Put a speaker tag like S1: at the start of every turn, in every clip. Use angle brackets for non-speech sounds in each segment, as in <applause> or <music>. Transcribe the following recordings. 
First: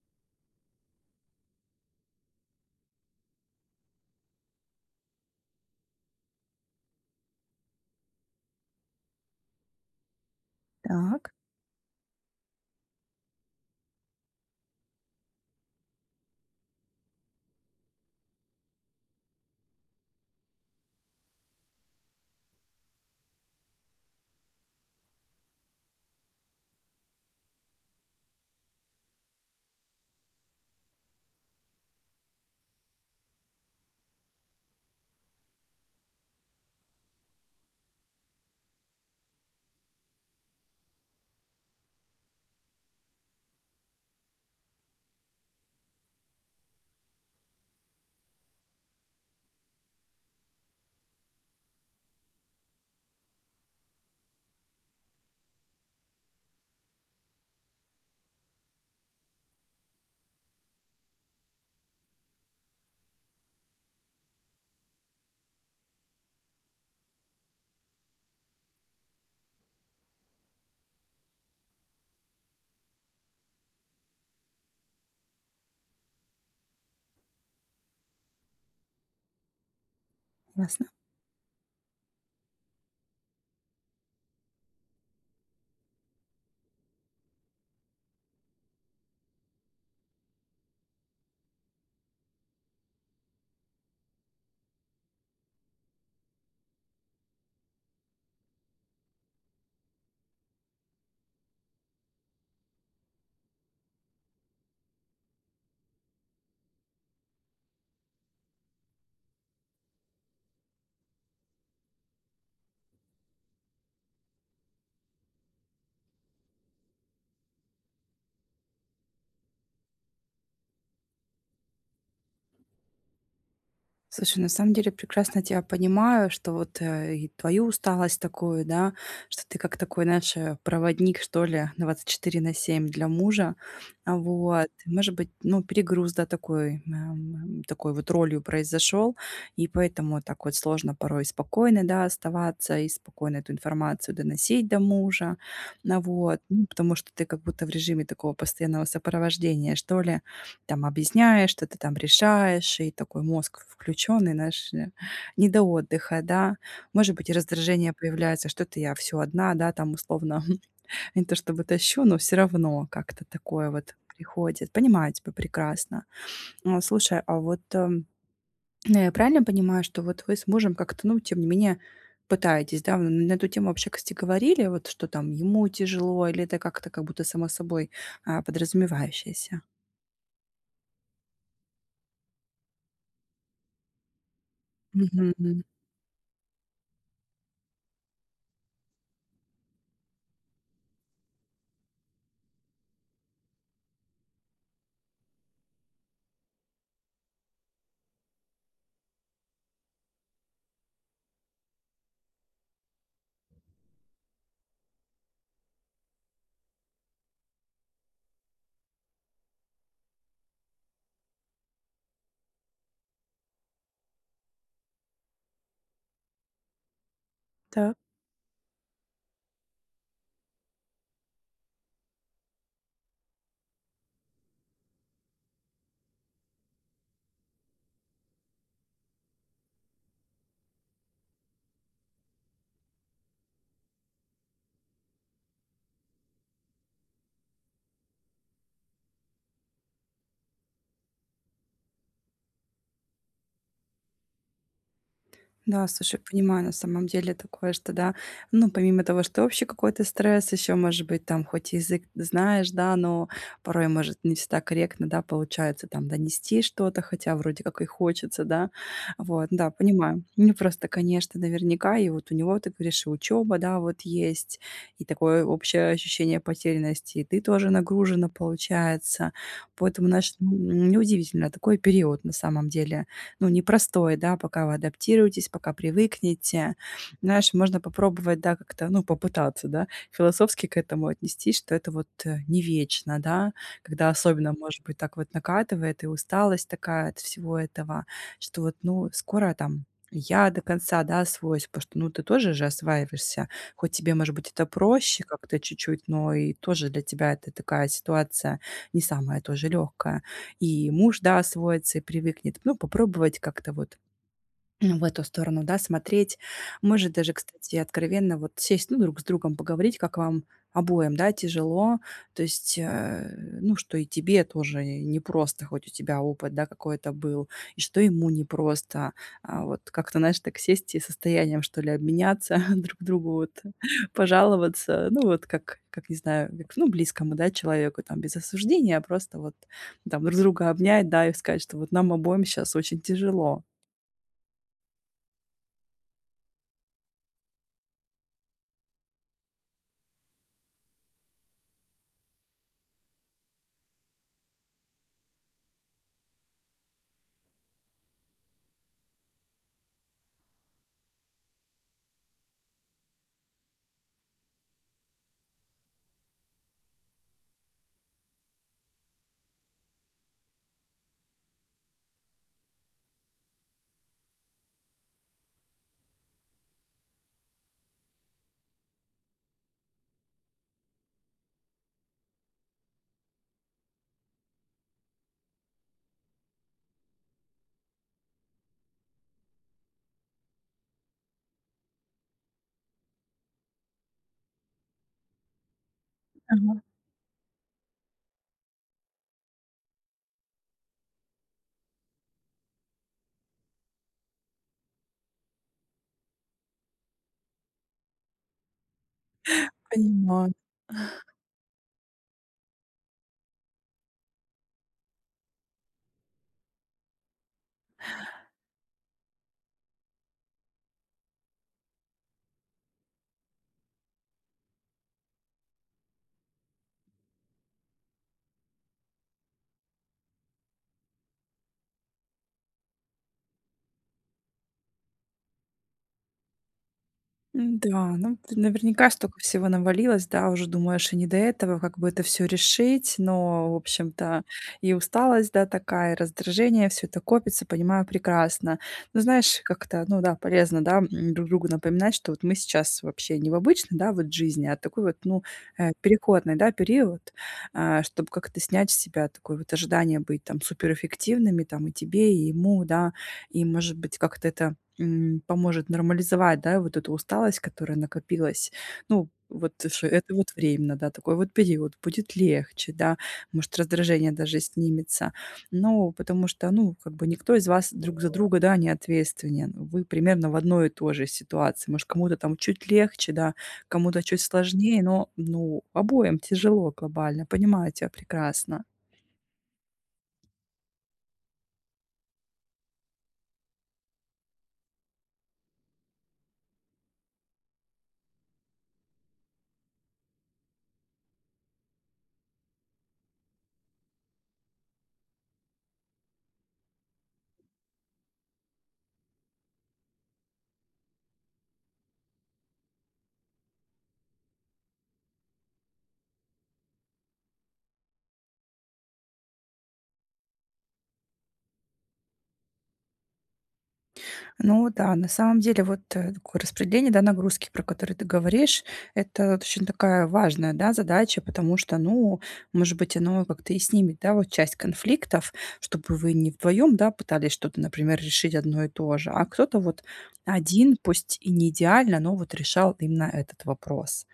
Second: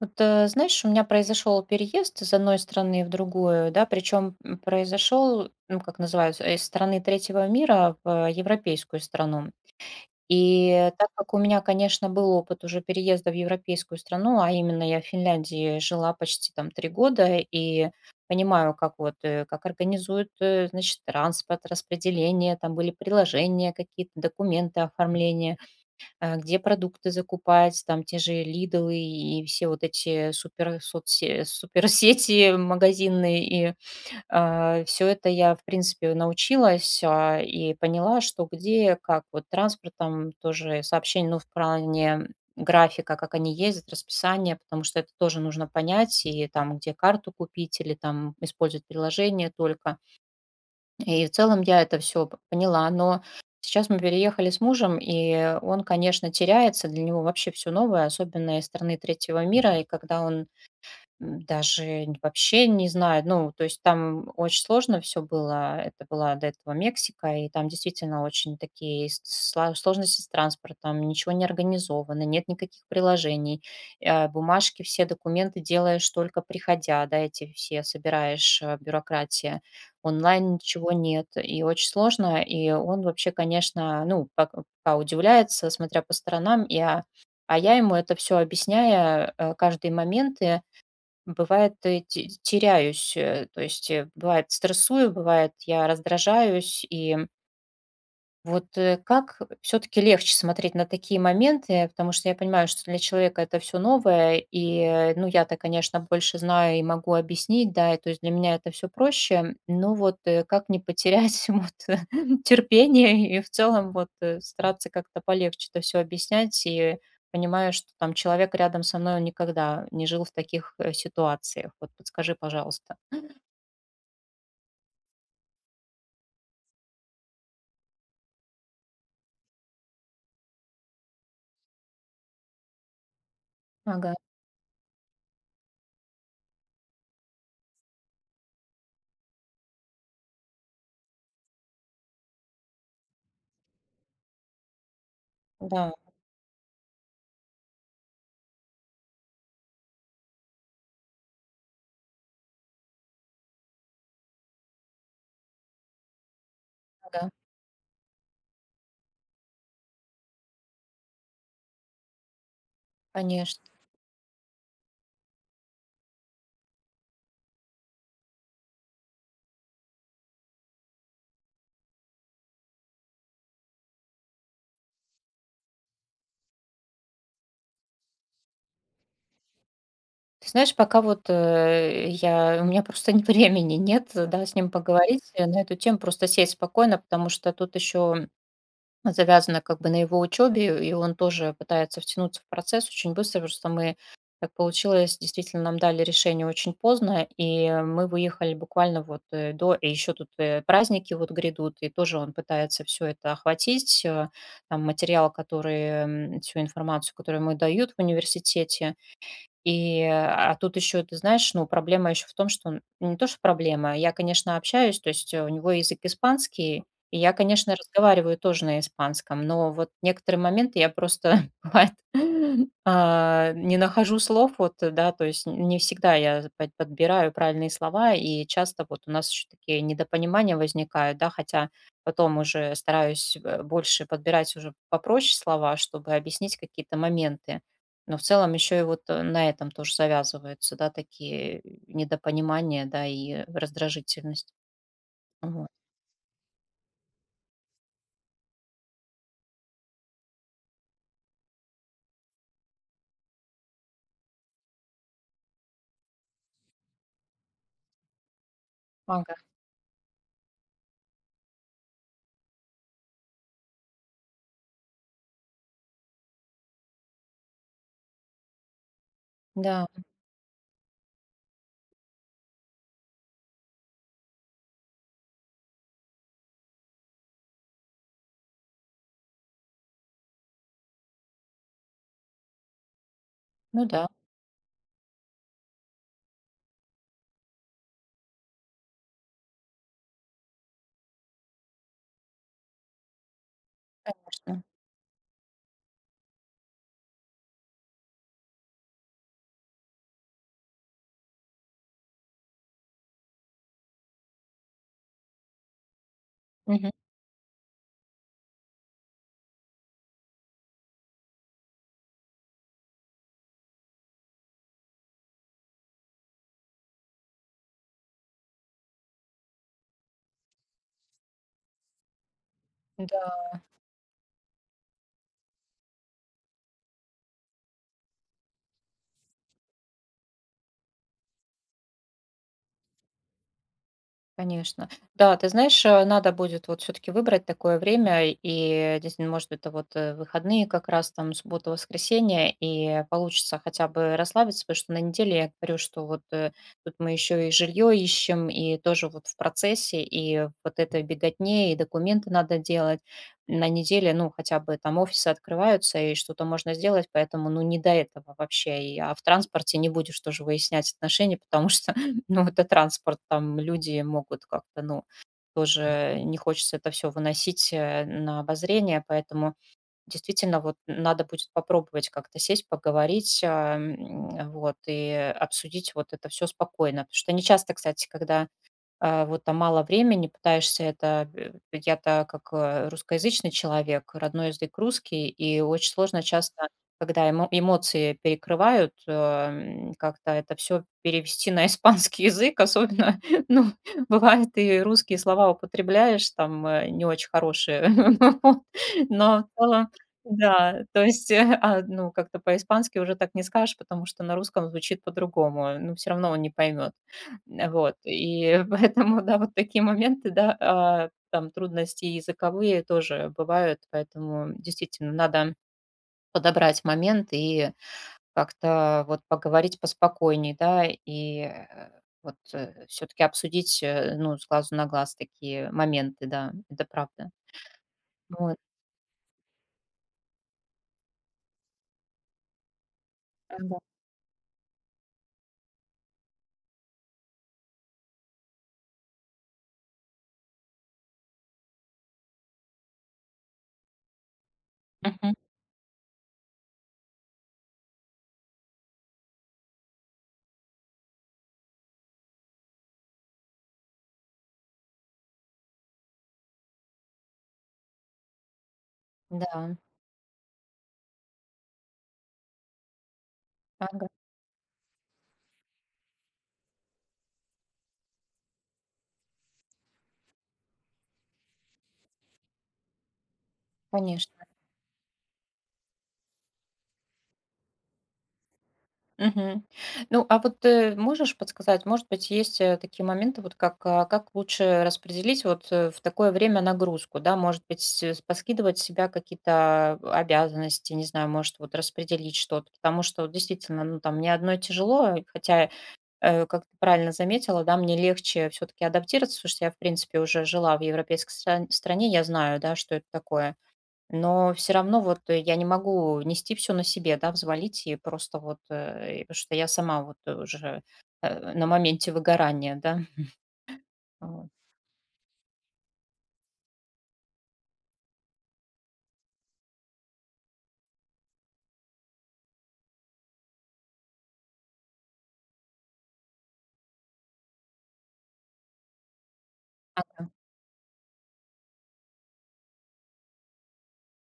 S1: Вот, знаешь, у меня произошел переезд из одной страны в другую, да, причем произошел, ну, как называется, из страны третьего мира в европейскую страну. И так
S2: Так,
S1: как у меня, конечно, был опыт уже переезда в европейскую страну, а именно я в Финляндии жила почти там 3 года и понимаю, как вот, как организуют, значит, транспорт, распределение, там были приложения какие-то, документы, оформление где продукты закупать, там те же Лидлы и все вот эти супер суперсети <laughs> магазинные. И все это я, в принципе, научилась и поняла, что где, как. Вот транспорт там тоже сообщение, ну, в плане графика, как они ездят, расписание, потому что это тоже нужно понять, и там, где карту купить, или там использовать приложение только. И в целом я это все поняла, но сейчас мы переехали с мужем, и он, конечно, теряется, для него вообще все новое, особенно из страны третьего мира. И когда он М, даже н вообще не знаю. Ну, то есть там очень сложно все было. Это была до этого Мексика, и там действительно очень такие с сла сложности с транспортом, ничего не организовано, нет никаких приложений. Бумажки, все документы делаешь только приходя, да, эти все собираешь, бюрократия. Онлайн
S2: ясно.
S1: ничего нет, и очень сложно. И он вообще, конечно, ну, пока удивляется, смотря по сторонам. Я, а Я ему это все объясняя, каждый момент. И бывает, э, те теряюсь, то есть, бывает, стрессую, бывает, я раздражаюсь, и вот, как все таки легче смотреть на такие моменты? Потому что я понимаю, что для человека это все новое, и, ну, я-то, конечно, больше знаю и могу объяснить, да, и то есть для меня это все проще. Но вот, как не потерять <laughs> вот, терпение и в целом вот, стараться как-то полегче это все объяснять, и понимаю, что там человек рядом со мной, он никогда не жил в таких, ситуациях. Вот подскажи, пожалуйста.
S2: Слушай, на самом деле прекрасно тебя понимаю, что вот и твою усталость такую, да, что ты как такой наш проводник, что ли, 24 на 7 для мужа. А
S1: Ага,
S2: вот, может быть, ну, перегруз, да, такой, такой вот ролью произошел, и поэтому так вот сложно порой спокойно, да, оставаться и спокойно эту информацию доносить до мужа.
S1: да,
S2: Ну, вот, ну, потому что ты как будто в режиме такого постоянного сопровождения, что ли. Там объясняешь, что-то там решаешь, и такой мозг включенный, наш не до отдыха, да. Может быть,
S1: ага,
S2: и раздражение появляется, что-то я все одна, да, там условно, <laughs> не то чтобы тащу, но все равно как-то
S1: конечно.
S2: такое вот приходит. Понимаю тебя прекрасно. А, слушай, а вот ну, я правильно понимаю, что вот вы с мужем как-то, ну, тем не менее, пытаетесь, да, вы на эту тему вообще, кстати, говорили, вот что там ему тяжело, или это как-то как будто само собой а, подразумевающееся?
S1: Ты знаешь, пока вот, э, я у меня просто не <laughs> времени нет, да, с ним поговорить,
S2: Мгм.
S1: на эту тему, просто сесть спокойно, потому что тут еще завязано как бы на его учебе, и он тоже пытается втянуться в процесс очень быстро, потому что мы так получилось, действительно, нам дали решение очень поздно, и мы выехали буквально вот, до и еще тут, праздники вот грядут, и тоже он пытается все это охватить, там материал, который, всю информацию, которую ему дают в университете. И, а тут еще, ты знаешь, ну, проблема еще в том, что он ну, не то, что проблема, я, конечно, общаюсь, то есть у него язык испанский, и я, конечно,
S2: Так.
S1: разговариваю тоже на испанском, но вот некоторые моменты я просто, <laughs> бывает, <laughs> не нахожу слов, вот, да, то есть не всегда я подбираю правильные слова, и часто вот у нас еще такие недопонимания возникают, да, хотя потом уже стараюсь больше подбирать уже попроще слова, чтобы объяснить какие-то моменты. Но в целом еще и вот на этом тоже завязываются, да, такие недопонимания, да, и раздражительность. Вот.
S2: Да, слушай, понимаю, на самом деле такое, что да, ну, помимо того, что общий какой-то стресс, еще, может быть, там, хоть и язык знаешь, да, но порой, может, не всегда корректно, да, получается там донести что-то, хотя вроде как и хочется, да,
S1: Ага.
S2: вот, да, понимаю. Не просто, конечно, наверняка, и вот у него, ты говоришь, и учеба, да, вот есть, и такое общее ощущение потерянности, и ты тоже нагружена, получается,
S1: Да,
S2: поэтому, значит, м, неудивительно, такой период на самом деле, ну, непростой, да, пока вы адаптируетесь, пока привыкнете. Знаешь, можно попробовать, да, как-то, ну, попытаться, да, философски к этому отнестись, что это вот не вечно, да,
S1: ну да,
S2: когда особенно, может быть, так вот накатывает и усталость такая от всего этого, что вот, ну, скоро там я до конца, да, освоюсь, потому что, ну, ты тоже же осваиваешься, хоть тебе, может быть,
S1: конечно.
S2: это проще как-то чуть-чуть, но и тоже для тебя это такая ситуация не самая тоже легкая, и муж, да, освоится и привыкнет. Ну, попробовать как-то вот ну, в эту сторону, да, смотреть.
S1: Мгм.
S2: Может даже, кстати, откровенно вот сесть, ну, друг с другом поговорить, как вам обоим, да, тяжело. То есть, ну, что и тебе тоже непросто, хоть у тебя опыт, да, какой-то был, и что ему непросто. А, вот как-то, знаешь, так сесть и состоянием, что ли, обменяться <laughs> друг другу, вот, <laughs> пожаловаться. Ну, вот как не знаю, как, ну, близкому, да, человеку, там, без осуждения, а просто вот там друг друга обнять, да, и сказать, что вот нам обоим сейчас очень тяжело.
S1: Конечно. Да, ты знаешь, надо будет вот все таки выбрать такое время, и действительно, может, это вот, выходные как раз, там, суббота, воскресенье, и получится хотя бы расслабиться, потому что на неделе, я говорю, что вот, тут мы еще и жилье ищем, и тоже вот в процессе, и вот это беготне, и документы надо делать. На неделе, ну, хотя бы там офисы открываются, и что-то можно сделать, поэтому, ну, не до этого вообще. А в транспорте не будешь тоже выяснять отношения, <laughs> потому что ну, это транспорт, там люди могут как-то, ну, тоже не хочется это все выносить на обозрение, поэтому действительно вот надо будет попробовать как-то сесть, поговорить, и обсудить вот это все спокойно. Потому что не часто, кстати, когда вот там мало времени, пытаешься это я-то как, русскоязычный человек, родной язык русский, и очень сложно часто,
S2: Ага.
S1: когда эмоции перекрывают, как-то это все перевести на испанский язык, особенно, <laughs> ну, бывает, и русские слова употребляешь там, не очень хорошие, <laughs> вот, но в целом
S2: Понимаю.
S1: да, то есть, ну, как-то по-испански уже так не скажешь, потому что на русском звучит по-другому, ну, все равно он не поймет. Вот, и <laughs> поэтому, да, вот такие моменты, да, там трудности языковые тоже бывают, поэтому действительно надо подобрать момент и как-то вот поговорить поспокойней, да, и, вот, все таки обсудить, ну, с глазу на глаз такие моменты, да, это правда.
S2: М-да, ну, ты
S1: Вот,
S2: наверняка столько всего навалилось, да, уже думаешь и не до этого, как бы это все решить, но, в
S1: ага.
S2: общем-то, и усталость, да, такая, и раздражение, все это копится, понимаю прекрасно. Но знаешь, как-то, ну да, полезно, да, м, друг другу напоминать, что вот мы сейчас вообще не в обычной, да, вот жизни, а такой вот,
S1: Мгм.
S2: ну, переходный, да, период, а, чтобы как-то снять с себя такое вот ожидание быть там суперэффективными, там, и тебе, и ему, да. И, может быть, как-то это м, поможет нормализовать, да, вот эту усталость, которая накопилась. Ну,
S1: Да,
S2: вот что это вот временно, да, такой вот период, будет легче, да, может,
S1: ага,
S2: раздражение даже снимется. Ну, потому что, ну, как бы никто из вас друг за друга, да, не ответственен. Вы примерно в одной и той же ситуации. Может, кому-то там чуть легче, да, кому-то чуть
S1: конечно.
S2: сложнее, но, ну, обоим тяжело глобально, понимаю тебя прекрасно.
S1: Мгм. Ну, а вот, можешь подсказать, может быть, есть, такие моменты, как лучше распределить вот, в такое время нагрузку, да? Может быть, поскидывать с себя какие-то обязанности, не знаю, может, вот распределить что-то, потому что вот действительно, ну, там мне одной тяжело, хотя, как ты правильно заметила, да, мне легче все таки адаптироваться, потому что я, в принципе, уже жила в европейской стране, я знаю, да, что это такое. Но все равно вот я не могу нести все на себе, да, взвалить и просто вот, и потому что я сама вот уже, на моменте выгорания, да. Вот.
S2: Ну да, на самом деле вот такое распределение да, нагрузки, про которые ты говоришь, это вот очень такая важная да, задача, потому что, ну, может быть, оно как-то и снимет, да, вот часть конфликтов, чтобы вы не вдвоем, да, пытались что-то, например, решить одно и то же, а кто-то вот один, пусть и не идеально, но вот решал именно этот вопрос.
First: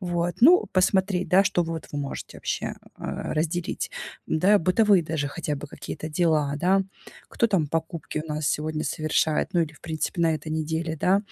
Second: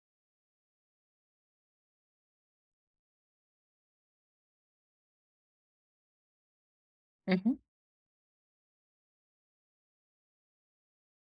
S2: Вот. Ну, посмотреть, да, что вот вы можете вообще а, разделить. Да, бытовые даже хотя бы какие-то дела, да. Кто
S1: Мгм.
S2: там покупки у нас сегодня совершает, ну или, в принципе, на этой неделе, да.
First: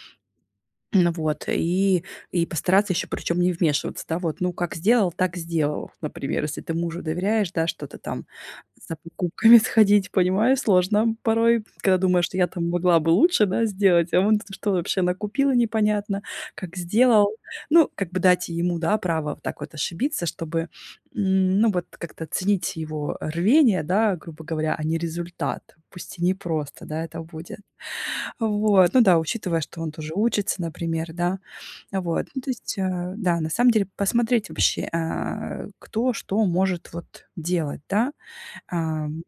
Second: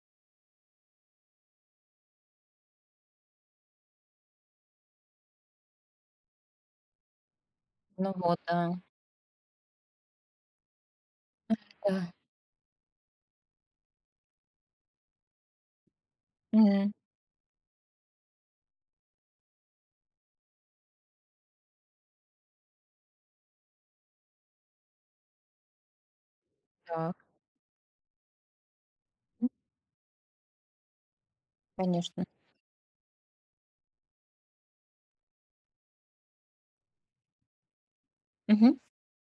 S2: Ну вот, и постараться еще, причем не вмешиваться, да, вот, ну, как сделал, так сделал, например, если ты мужу доверяешь, да, что-то
S1: Ну
S2: там
S1: вот, да.
S2: за покупками <laughs> сходить, понимаешь, сложно порой, когда
S1: Да.
S2: думаешь, что я там могла бы лучше, да, сделать, а он что вообще накупила непонятно, как
S1: М.
S2: сделал. Ну, как бы дать ему, да, право вот так вот ошибиться, чтобы, м, ну, вот как-то ценить его рвение, да, грубо говоря, а не результат. Пусть и непросто, да,
S1: Так.
S2: это будет. Вот, ну да,
S1: М,
S2: учитывая, что он тоже учится, например, да.
S1: Конечно.
S2: Вот, ну, то есть, да, на самом деле посмотреть вообще, а, кто что может вот делать, да.
S1: Мгм.
S2: А, м,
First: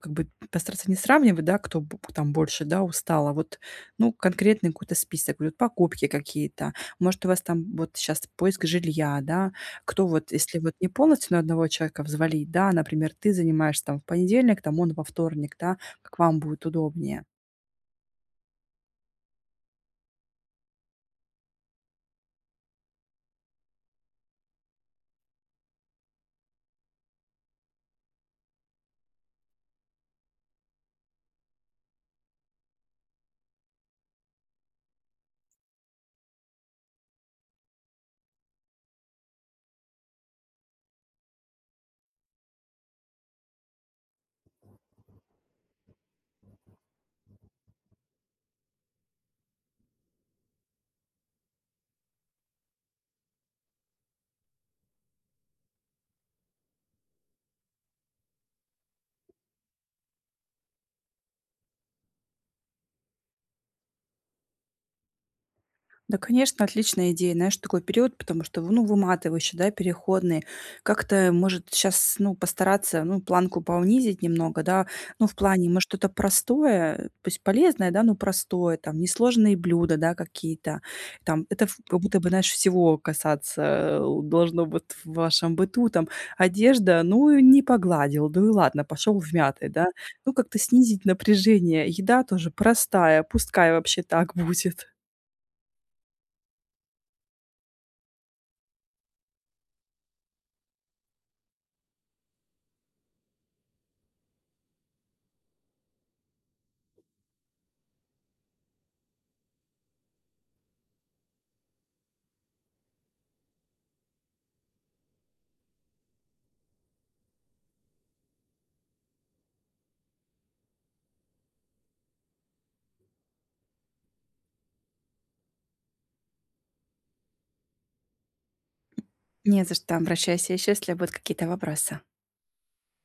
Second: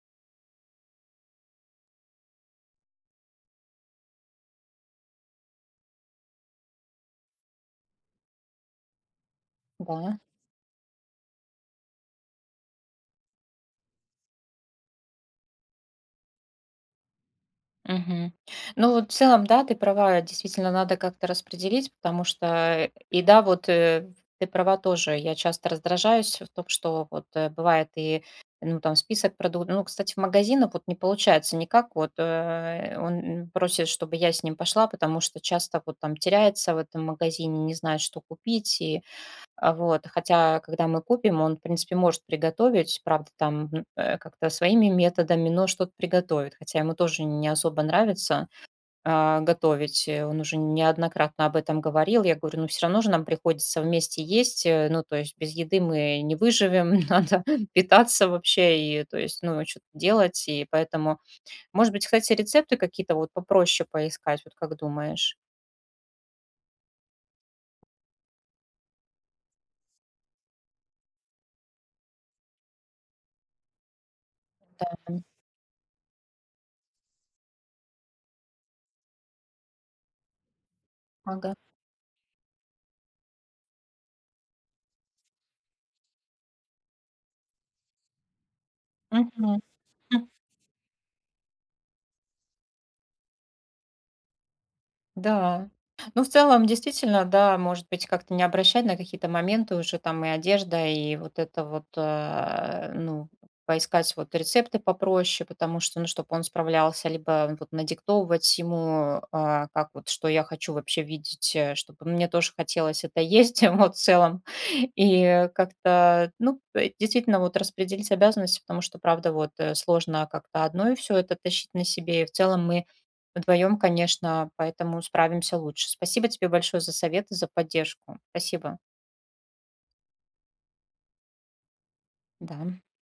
S2: как бы постараться не сравнивать, да, кто б там больше, да, устал, а вот, ну, конкретный какой-то список, вот покупки какие-то. Может, у вас там вот сейчас поиск жилья, да, кто
S1: Да.
S2: вот, если вот не полностью на одного человека взвалить, да, например, ты занимаешься там в понедельник, там он во вторник, да, как вам будет удобнее.
S1: Мгм. Ну, вот в целом, да, ты права, действительно надо как-то распределить, потому что, и да, вот ты права тоже, я часто раздражаюсь в том, что вот бывает и, ну, там, список продуктов, ну, кстати, в магазинах вот не получается никак, вот он просит, чтобы я с ним пошла, потому что часто вот там теряется в этом магазине, не знает, что купить, и вот. Хотя, когда мы купим, он, в принципе, может приготовить, правда, там как-то своими методами, но что-то приготовит. Хотя ему тоже не особо нравится готовить. Он уже неоднократно об этом говорил. Я говорю, ну все равно же нам приходится вместе есть. Ну, то есть без еды мы не выживем, <laughs> надо питаться вообще и, то есть, ну, что-то делать. И поэтому, может быть, кстати, рецепты какие-то вот попроще поискать, вот как думаешь?
S2: Да, конечно, отличная идея, знаешь, такой период, потому что, ну, выматывающий, да, переходный. Как-то, может, сейчас, ну, постараться, ну, планку понизить немного, да,
S1: Да.
S2: ну, в плане, может, что-то простое, пусть полезное, да, ну, простое, там, несложные блюда, да, какие-то, там,
S1: Ага.
S2: это в- как будто бы, знаешь, всего касаться должно быть в вашем быту, там, одежда, ну, и не погладил, ну, и ладно, пошел в
S1: Мгм.
S2: мятый, да, ну, как-то снизить напряжение, еда тоже простая, пускай вообще так будет.
S1: Да. Ну, в целом, действительно, да, может быть, как-то не обращать на какие-то моменты уже там и одежда, и вот это вот, ну, поискать вот рецепты попроще, потому что, ну, чтобы он справлялся, либо вот надиктовывать ему, как вот, что я хочу вообще видеть, чтобы мне тоже хотелось это есть, <laughs> вот, в целом. И как-то, ну, действительно, вот распределить обязанности, потому что, правда, вот сложно как-то одной все это тащить на себе, и в целом мы вдвоем, конечно, поэтому справимся лучше. Спасибо тебе большое за советы, за поддержку. Спасибо.
S2: Не за что, обращайся еще, если будут какие-то вопросы.
S1: Да.